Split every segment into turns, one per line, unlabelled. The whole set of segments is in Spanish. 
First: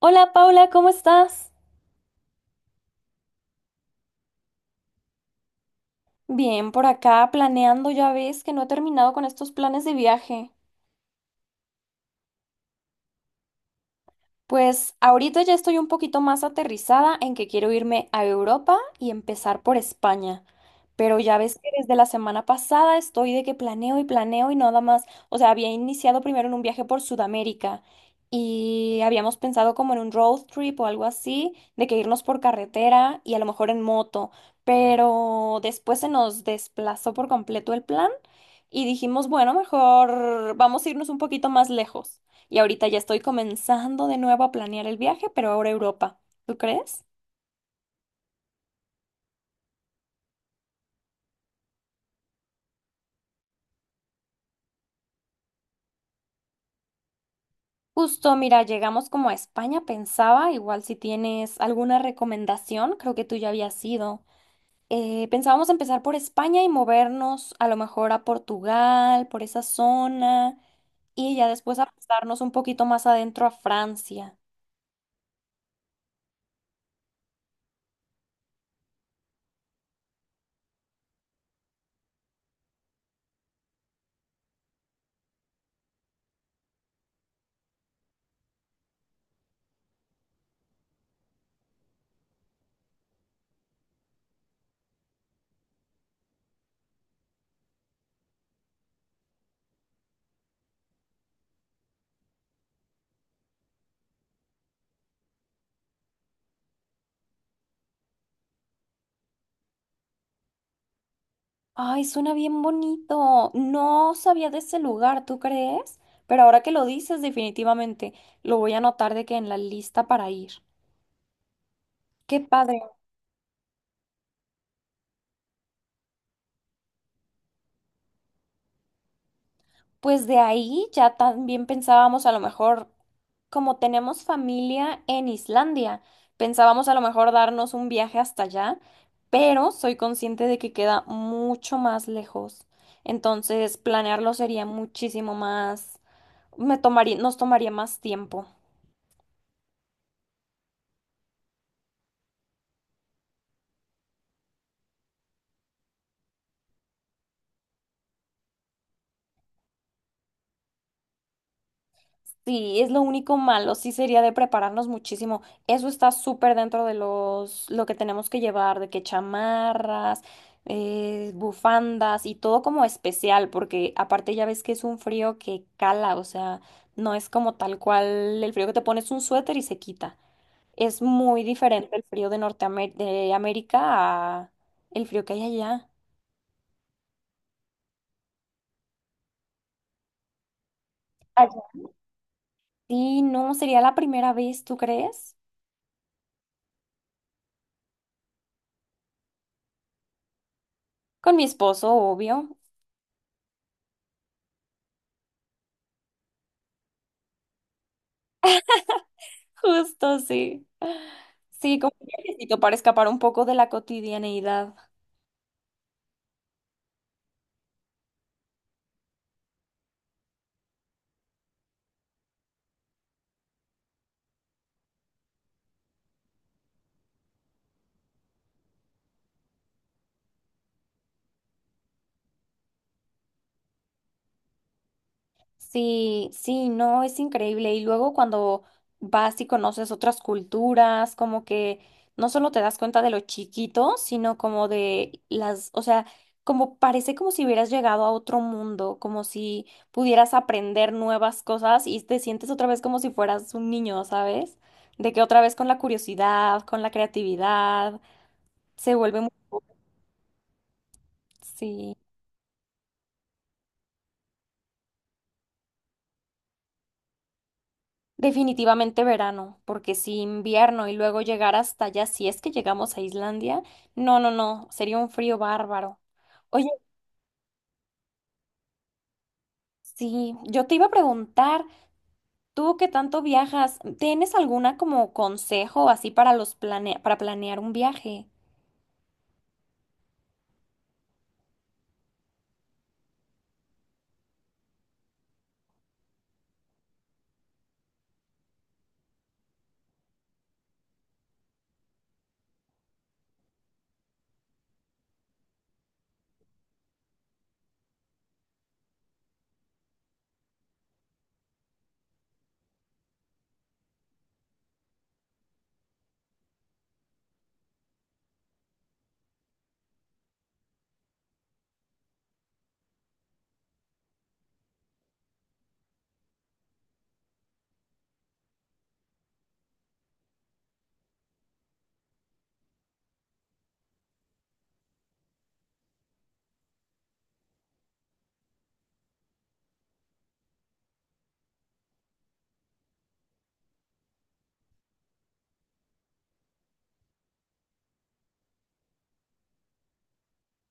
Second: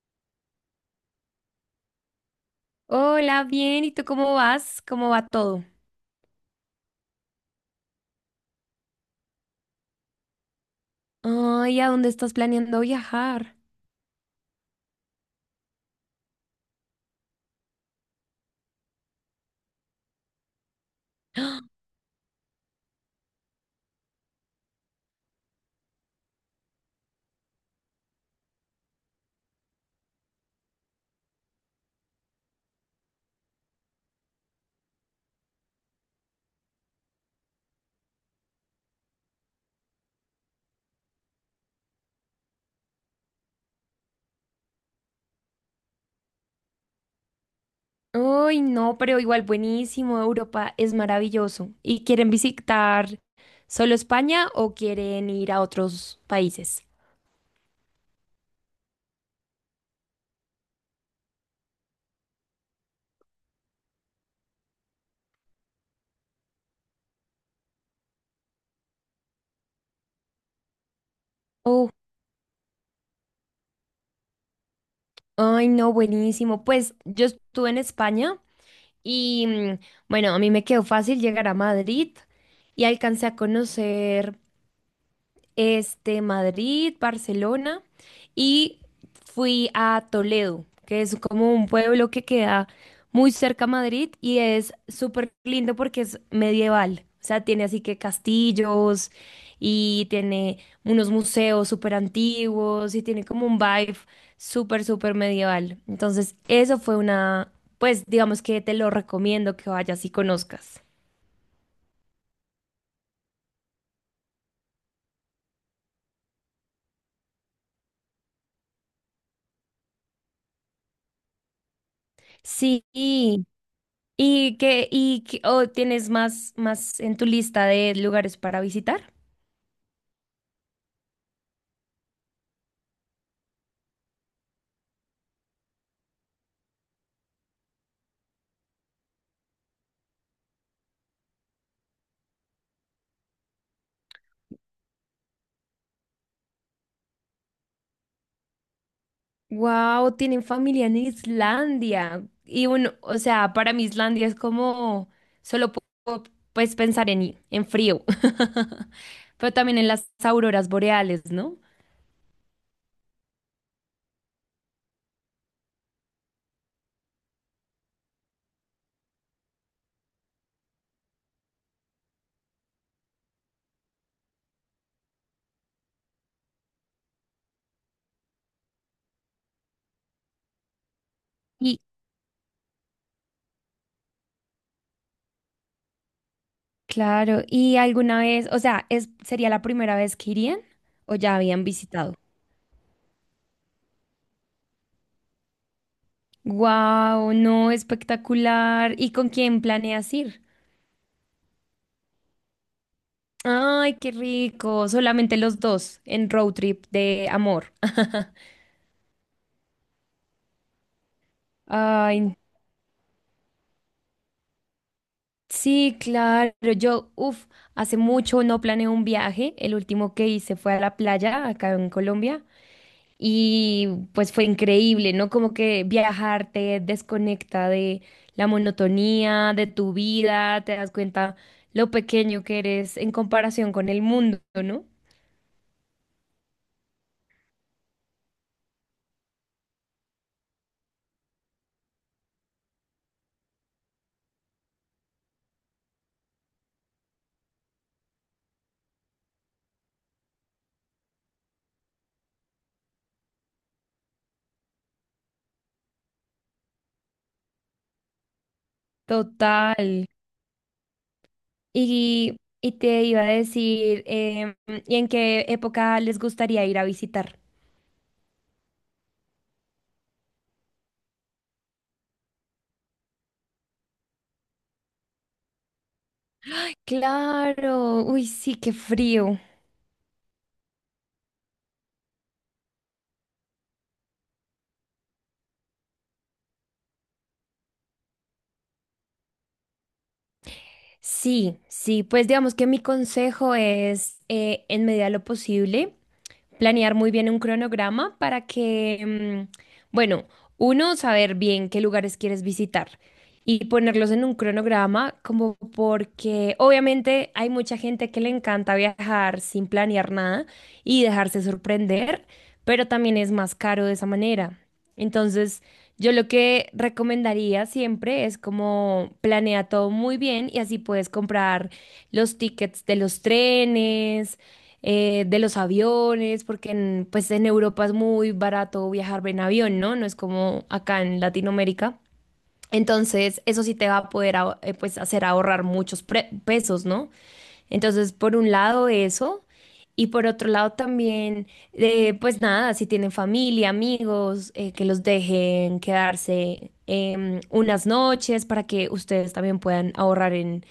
Hola Paula, ¿cómo estás?
Hola, bien, ¿y tú cómo vas? ¿Cómo va todo?
Bien, por acá planeando, ya ves que no he terminado con estos planes de viaje.
Ay, ¿a dónde estás planeando viajar?
Pues ahorita ya estoy un poquito más aterrizada en que quiero irme a Europa y empezar por España. Pero ya ves que desde la semana pasada estoy de que planeo y planeo y nada más. O sea, había iniciado primero en un viaje por Sudamérica y habíamos pensado como en un road trip o algo así, de que irnos por carretera y a lo mejor en moto. Pero después se nos desplazó por completo el plan y dijimos, bueno, mejor vamos a irnos un poquito más lejos. Y ahorita ya estoy comenzando de nuevo a planear el viaje, pero ahora a Europa. ¿Tú crees?
Ay, no, pero igual buenísimo, Europa es maravilloso. ¿Y quieren visitar solo España o quieren ir a otros países?
Justo, mira, llegamos como a España, pensaba, igual si tienes alguna recomendación, creo que tú ya habías ido. Pensábamos empezar por España y movernos a lo mejor a Portugal, por esa zona, y ya después a
Oh,
pasarnos un poquito más adentro a Francia.
ay, no, buenísimo. Pues yo estuve en España y bueno, a mí me quedó fácil llegar a Madrid y alcancé a conocer Madrid, Barcelona y fui a Toledo, que es como un pueblo que queda muy cerca a Madrid y es súper lindo porque es medieval. O sea, tiene así que castillos y tiene unos museos súper antiguos y tiene como un vibe súper, súper medieval. Entonces, eso fue una, pues digamos que te lo recomiendo que vayas y conozcas.
Ay, suena bien bonito. No sabía de ese lugar, ¿tú crees? Pero ahora que lo dices, definitivamente lo voy a anotar de que en la lista para ir. Qué padre.
Sí. ¿Y qué o tienes más en tu lista de lugares para visitar?
Pues de ahí ya también pensábamos a lo mejor, como tenemos familia en Islandia, pensábamos a lo mejor darnos un viaje hasta allá, pero soy consciente de que queda mucho más lejos. Entonces, planearlo sería muchísimo más, me tomaría, nos tomaría más tiempo.
Wow, tienen familia en Islandia. Y bueno, o sea, para mí Islandia es como solo puedo pues pensar en frío. Pero también en las auroras boreales, ¿no?
Sí, es lo único malo, sí sería de prepararnos muchísimo. Eso está súper dentro de los, lo que tenemos que llevar, de que chamarras, bufandas y todo como especial, porque aparte ya ves que es un frío que cala, o sea, no es como tal cual el frío que te pones un suéter y se quita. Es muy
Y
diferente el frío de Norteamérica, de América a el frío que hay allá.
claro, ¿y alguna vez, o sea, es, sería la primera vez que irían o ya
Allá.
habían visitado?
Sí, no, sería la primera vez, ¿tú crees?
Wow, no, espectacular. ¿Y con quién planeas ir?
Con mi esposo, obvio.
Ay, qué rico. Solamente los dos en road trip de amor.
Justo, sí. Sí, como un
Ay,
viajecito para escapar un poco de la cotidianeidad.
sí, claro. Yo, uff, hace mucho no planeé un viaje. El último que hice fue a la playa acá en Colombia. Y pues fue increíble, ¿no? Como que viajar te desconecta de la monotonía, de tu vida, te das cuenta lo pequeño que eres en comparación con el mundo, ¿no?
Sí, sí, no, es increíble. Y luego cuando vas y conoces otras culturas, como que no solo te das cuenta de lo chiquito, sino como de las, o sea, como parece como si hubieras llegado a otro mundo, como si pudieras aprender nuevas cosas y te sientes otra vez como si fueras un niño, ¿sabes? De que otra vez con la curiosidad, con la creatividad, se vuelve muy...
Total.
Sí.
Y, y te iba a decir, ¿y en qué época les gustaría ir a visitar?
Definitivamente verano, porque si invierno y luego llegar hasta allá, si es que llegamos a Islandia, no, no, no, sería un frío bárbaro. Oye,
Claro, uy, sí, qué frío.
sí, yo te iba a preguntar, tú que tanto viajas, ¿tienes alguna como consejo así para los plane para planear un viaje?
Sí, sí, pues digamos que mi consejo es, en medida de lo posible, planear muy bien un cronograma para que, bueno, uno, saber bien qué lugares quieres visitar y ponerlos en un cronograma, como porque obviamente hay mucha gente que le encanta viajar sin planear nada y dejarse sorprender, pero también es más caro de esa manera. Entonces, yo lo que recomendaría siempre es como planea todo muy bien y así puedes comprar los tickets de los trenes de los aviones, porque en, pues en Europa es muy barato viajar en avión, ¿no? No es como acá en Latinoamérica. Entonces, eso sí te va a poder pues hacer ahorrar muchos pesos, ¿no? Entonces, por un lado eso, y por otro lado también, pues nada, si tienen familia, amigos, que los dejen quedarse unas noches para que ustedes también puedan ahorrar en,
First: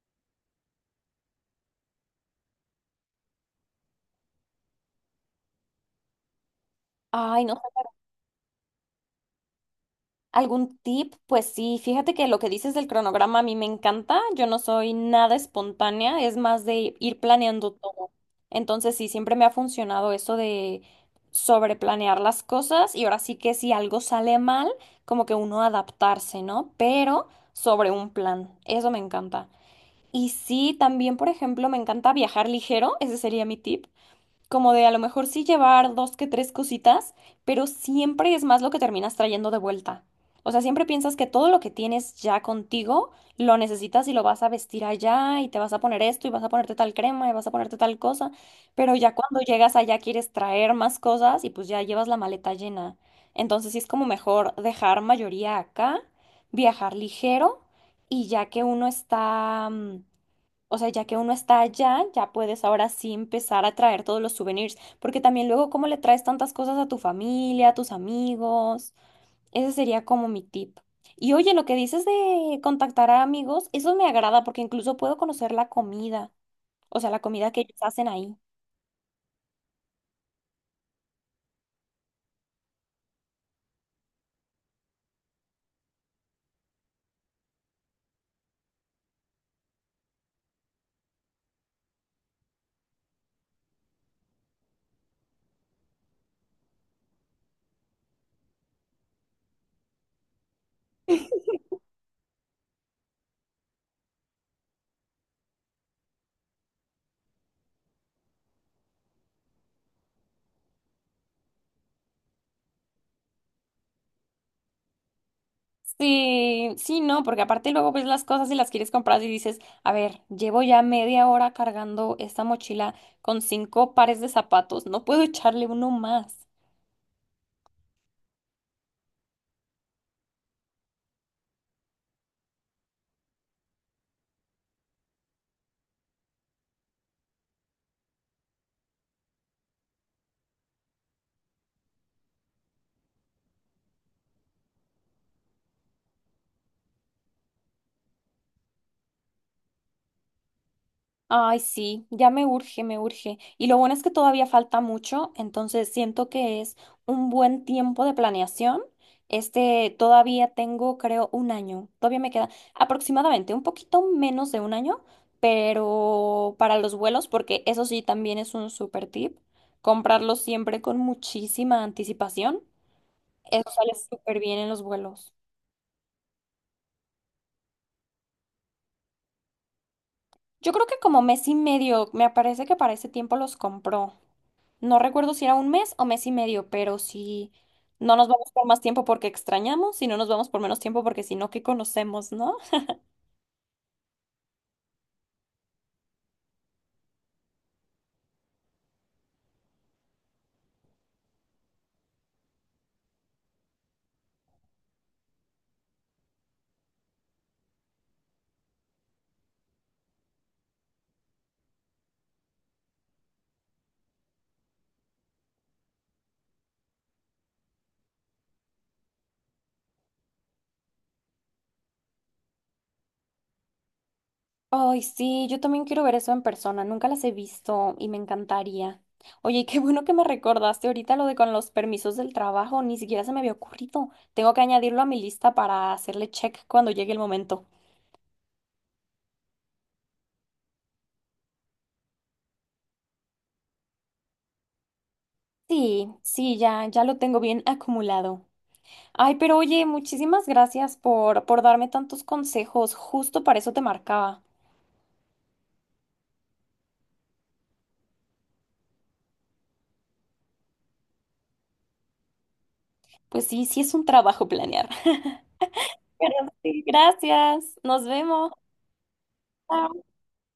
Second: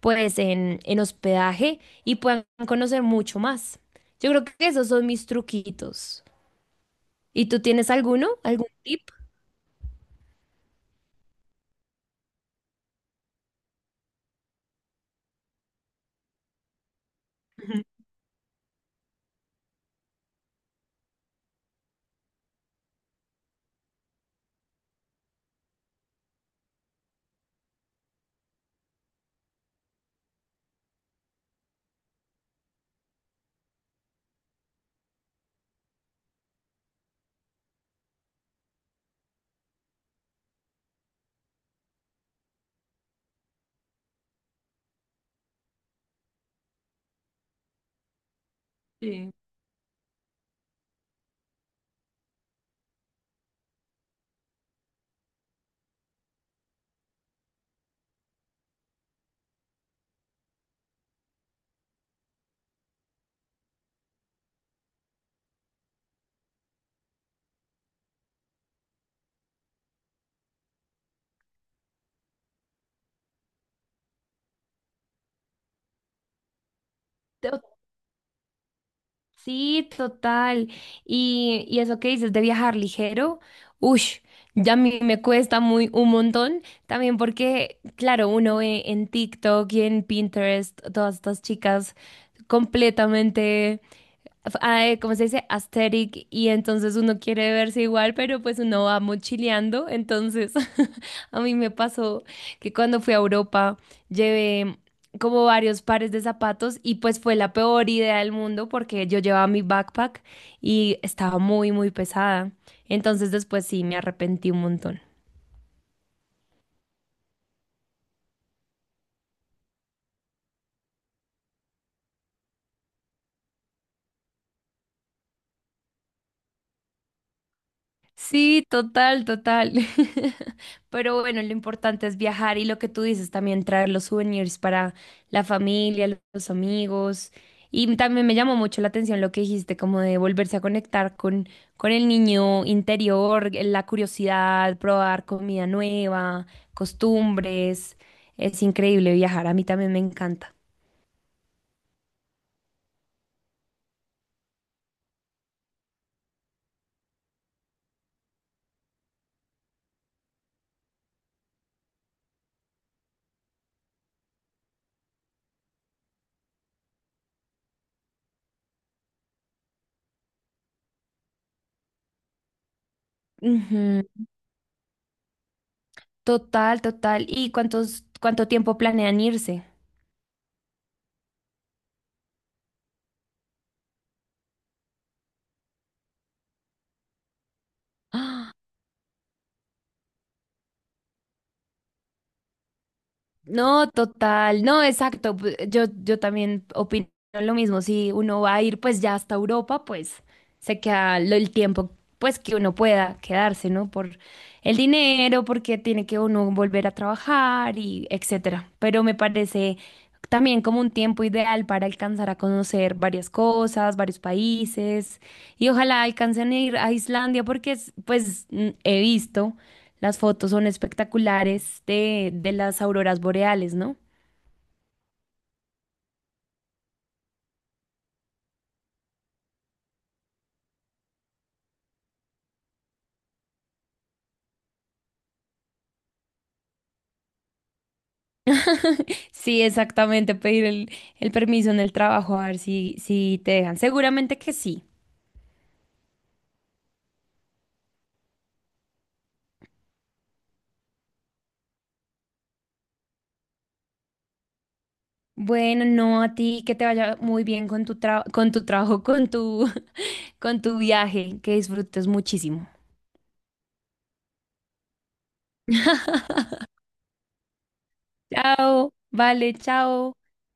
pues, en hospedaje y puedan conocer mucho más. Yo creo que esos son mis truquitos.
Ay,
¿Y
no
tú tienes alguno? ¿Algún tip?
¿Algún tip? Pues sí, fíjate que lo que dices del cronograma a mí me encanta. Yo no soy nada espontánea, es más de ir planeando todo. Entonces sí, siempre me ha funcionado eso de sobreplanear las cosas y ahora sí que si algo sale mal, como que uno adaptarse, ¿no? Pero sobre un plan, eso me encanta. Y sí, también, por ejemplo, me encanta viajar ligero, ese sería mi tip como de a lo mejor sí llevar dos que tres cositas, pero siempre es más lo que terminas trayendo de vuelta. O sea, siempre piensas que todo lo que tienes ya contigo lo necesitas y lo vas a vestir allá y te vas a poner esto y vas a ponerte tal crema y vas a ponerte tal cosa, pero ya
Sí.
cuando llegas allá quieres traer más cosas y pues ya llevas la maleta llena. Entonces sí es como mejor dejar mayoría acá, viajar ligero y ya que uno está... o sea, ya que uno está allá, ya puedes ahora sí empezar a traer todos los souvenirs, porque también luego cómo le traes tantas cosas a tu familia, a tus amigos. Ese sería como mi tip. Y oye, lo que dices de contactar a amigos, eso me agrada porque incluso puedo conocer la comida, o sea, la comida que ellos hacen ahí.
Sí, total. Y eso que dices de viajar ligero, uff, ya a mí me cuesta muy un montón. También porque, claro, uno ve en TikTok y en Pinterest todas estas chicas completamente ay, ¿cómo se dice? Aesthetic, y entonces uno quiere verse igual, pero pues uno va mochileando. Entonces, a mí me pasó que cuando fui a Europa llevé como varios pares de zapatos y pues fue la peor idea del mundo porque yo llevaba mi backpack y estaba muy, muy pesada. Entonces después sí, me arrepentí un montón.
Sí, sí, no, porque aparte luego ves las cosas y las quieres comprar y dices, a ver, llevo ya media hora cargando esta mochila con 5 pares de zapatos, no puedo echarle uno más.
Sí, total, total. Pero bueno, lo importante es viajar y lo que tú dices también, traer los souvenirs para la familia, los amigos. Y también me llamó mucho la atención lo que dijiste, como de volverse a conectar con el niño interior, la curiosidad, probar comida nueva, costumbres. Es increíble viajar, a mí también me encanta.
Ay, sí, ya me urge, me urge. Y lo bueno es que todavía falta mucho, entonces siento que es un buen tiempo de planeación. Todavía tengo, creo, un año. Todavía me queda aproximadamente un poquito menos de un año, pero para los vuelos, porque eso sí también es un super tip, comprarlos siempre con muchísima anticipación. Eso sale
Ujú.
súper bien en los vuelos.
Total, total. Y ¿cuánto tiempo planean irse?
Yo creo que como mes y medio, me parece que para ese tiempo los compró. No recuerdo si era un mes o mes y medio, pero sí, no nos vamos por más tiempo porque extrañamos y no nos vamos por menos tiempo porque si no, ¿qué conocemos, no?
No, total, no, exacto. Yo, yo también opino lo mismo. Si uno va a ir pues ya hasta Europa, pues se queda el tiempo pues que uno pueda quedarse, ¿no? Por el dinero, porque tiene que uno volver a trabajar y etcétera. Pero me parece también como un tiempo ideal para alcanzar a conocer varias cosas, varios países y ojalá alcancen a ir a Islandia porque pues he visto. Las fotos son espectaculares de las auroras boreales, ¿no?
Ay, sí, yo también quiero ver eso en persona, nunca las he visto y me encantaría. Oye, y qué bueno que me recordaste ahorita lo de con los permisos del trabajo, ni siquiera se me había ocurrido. Tengo que añadirlo a mi lista para hacerle check cuando llegue el momento.
Sí, exactamente, pedir el permiso en el trabajo, a ver si, si te dejan. Seguramente que sí.
Sí, sí, ya, ya lo tengo bien acumulado. Ay, pero oye, muchísimas gracias por darme tantos consejos, justo para eso te marcaba.
Bueno, no a ti, que te vaya muy bien con tu con tu trabajo, con tu, con tu viaje, que disfrutes muchísimo.
Pues sí, sí es un trabajo planear. Pero sí, gracias. Nos vemos.
Chao, vale, chao.
Chao.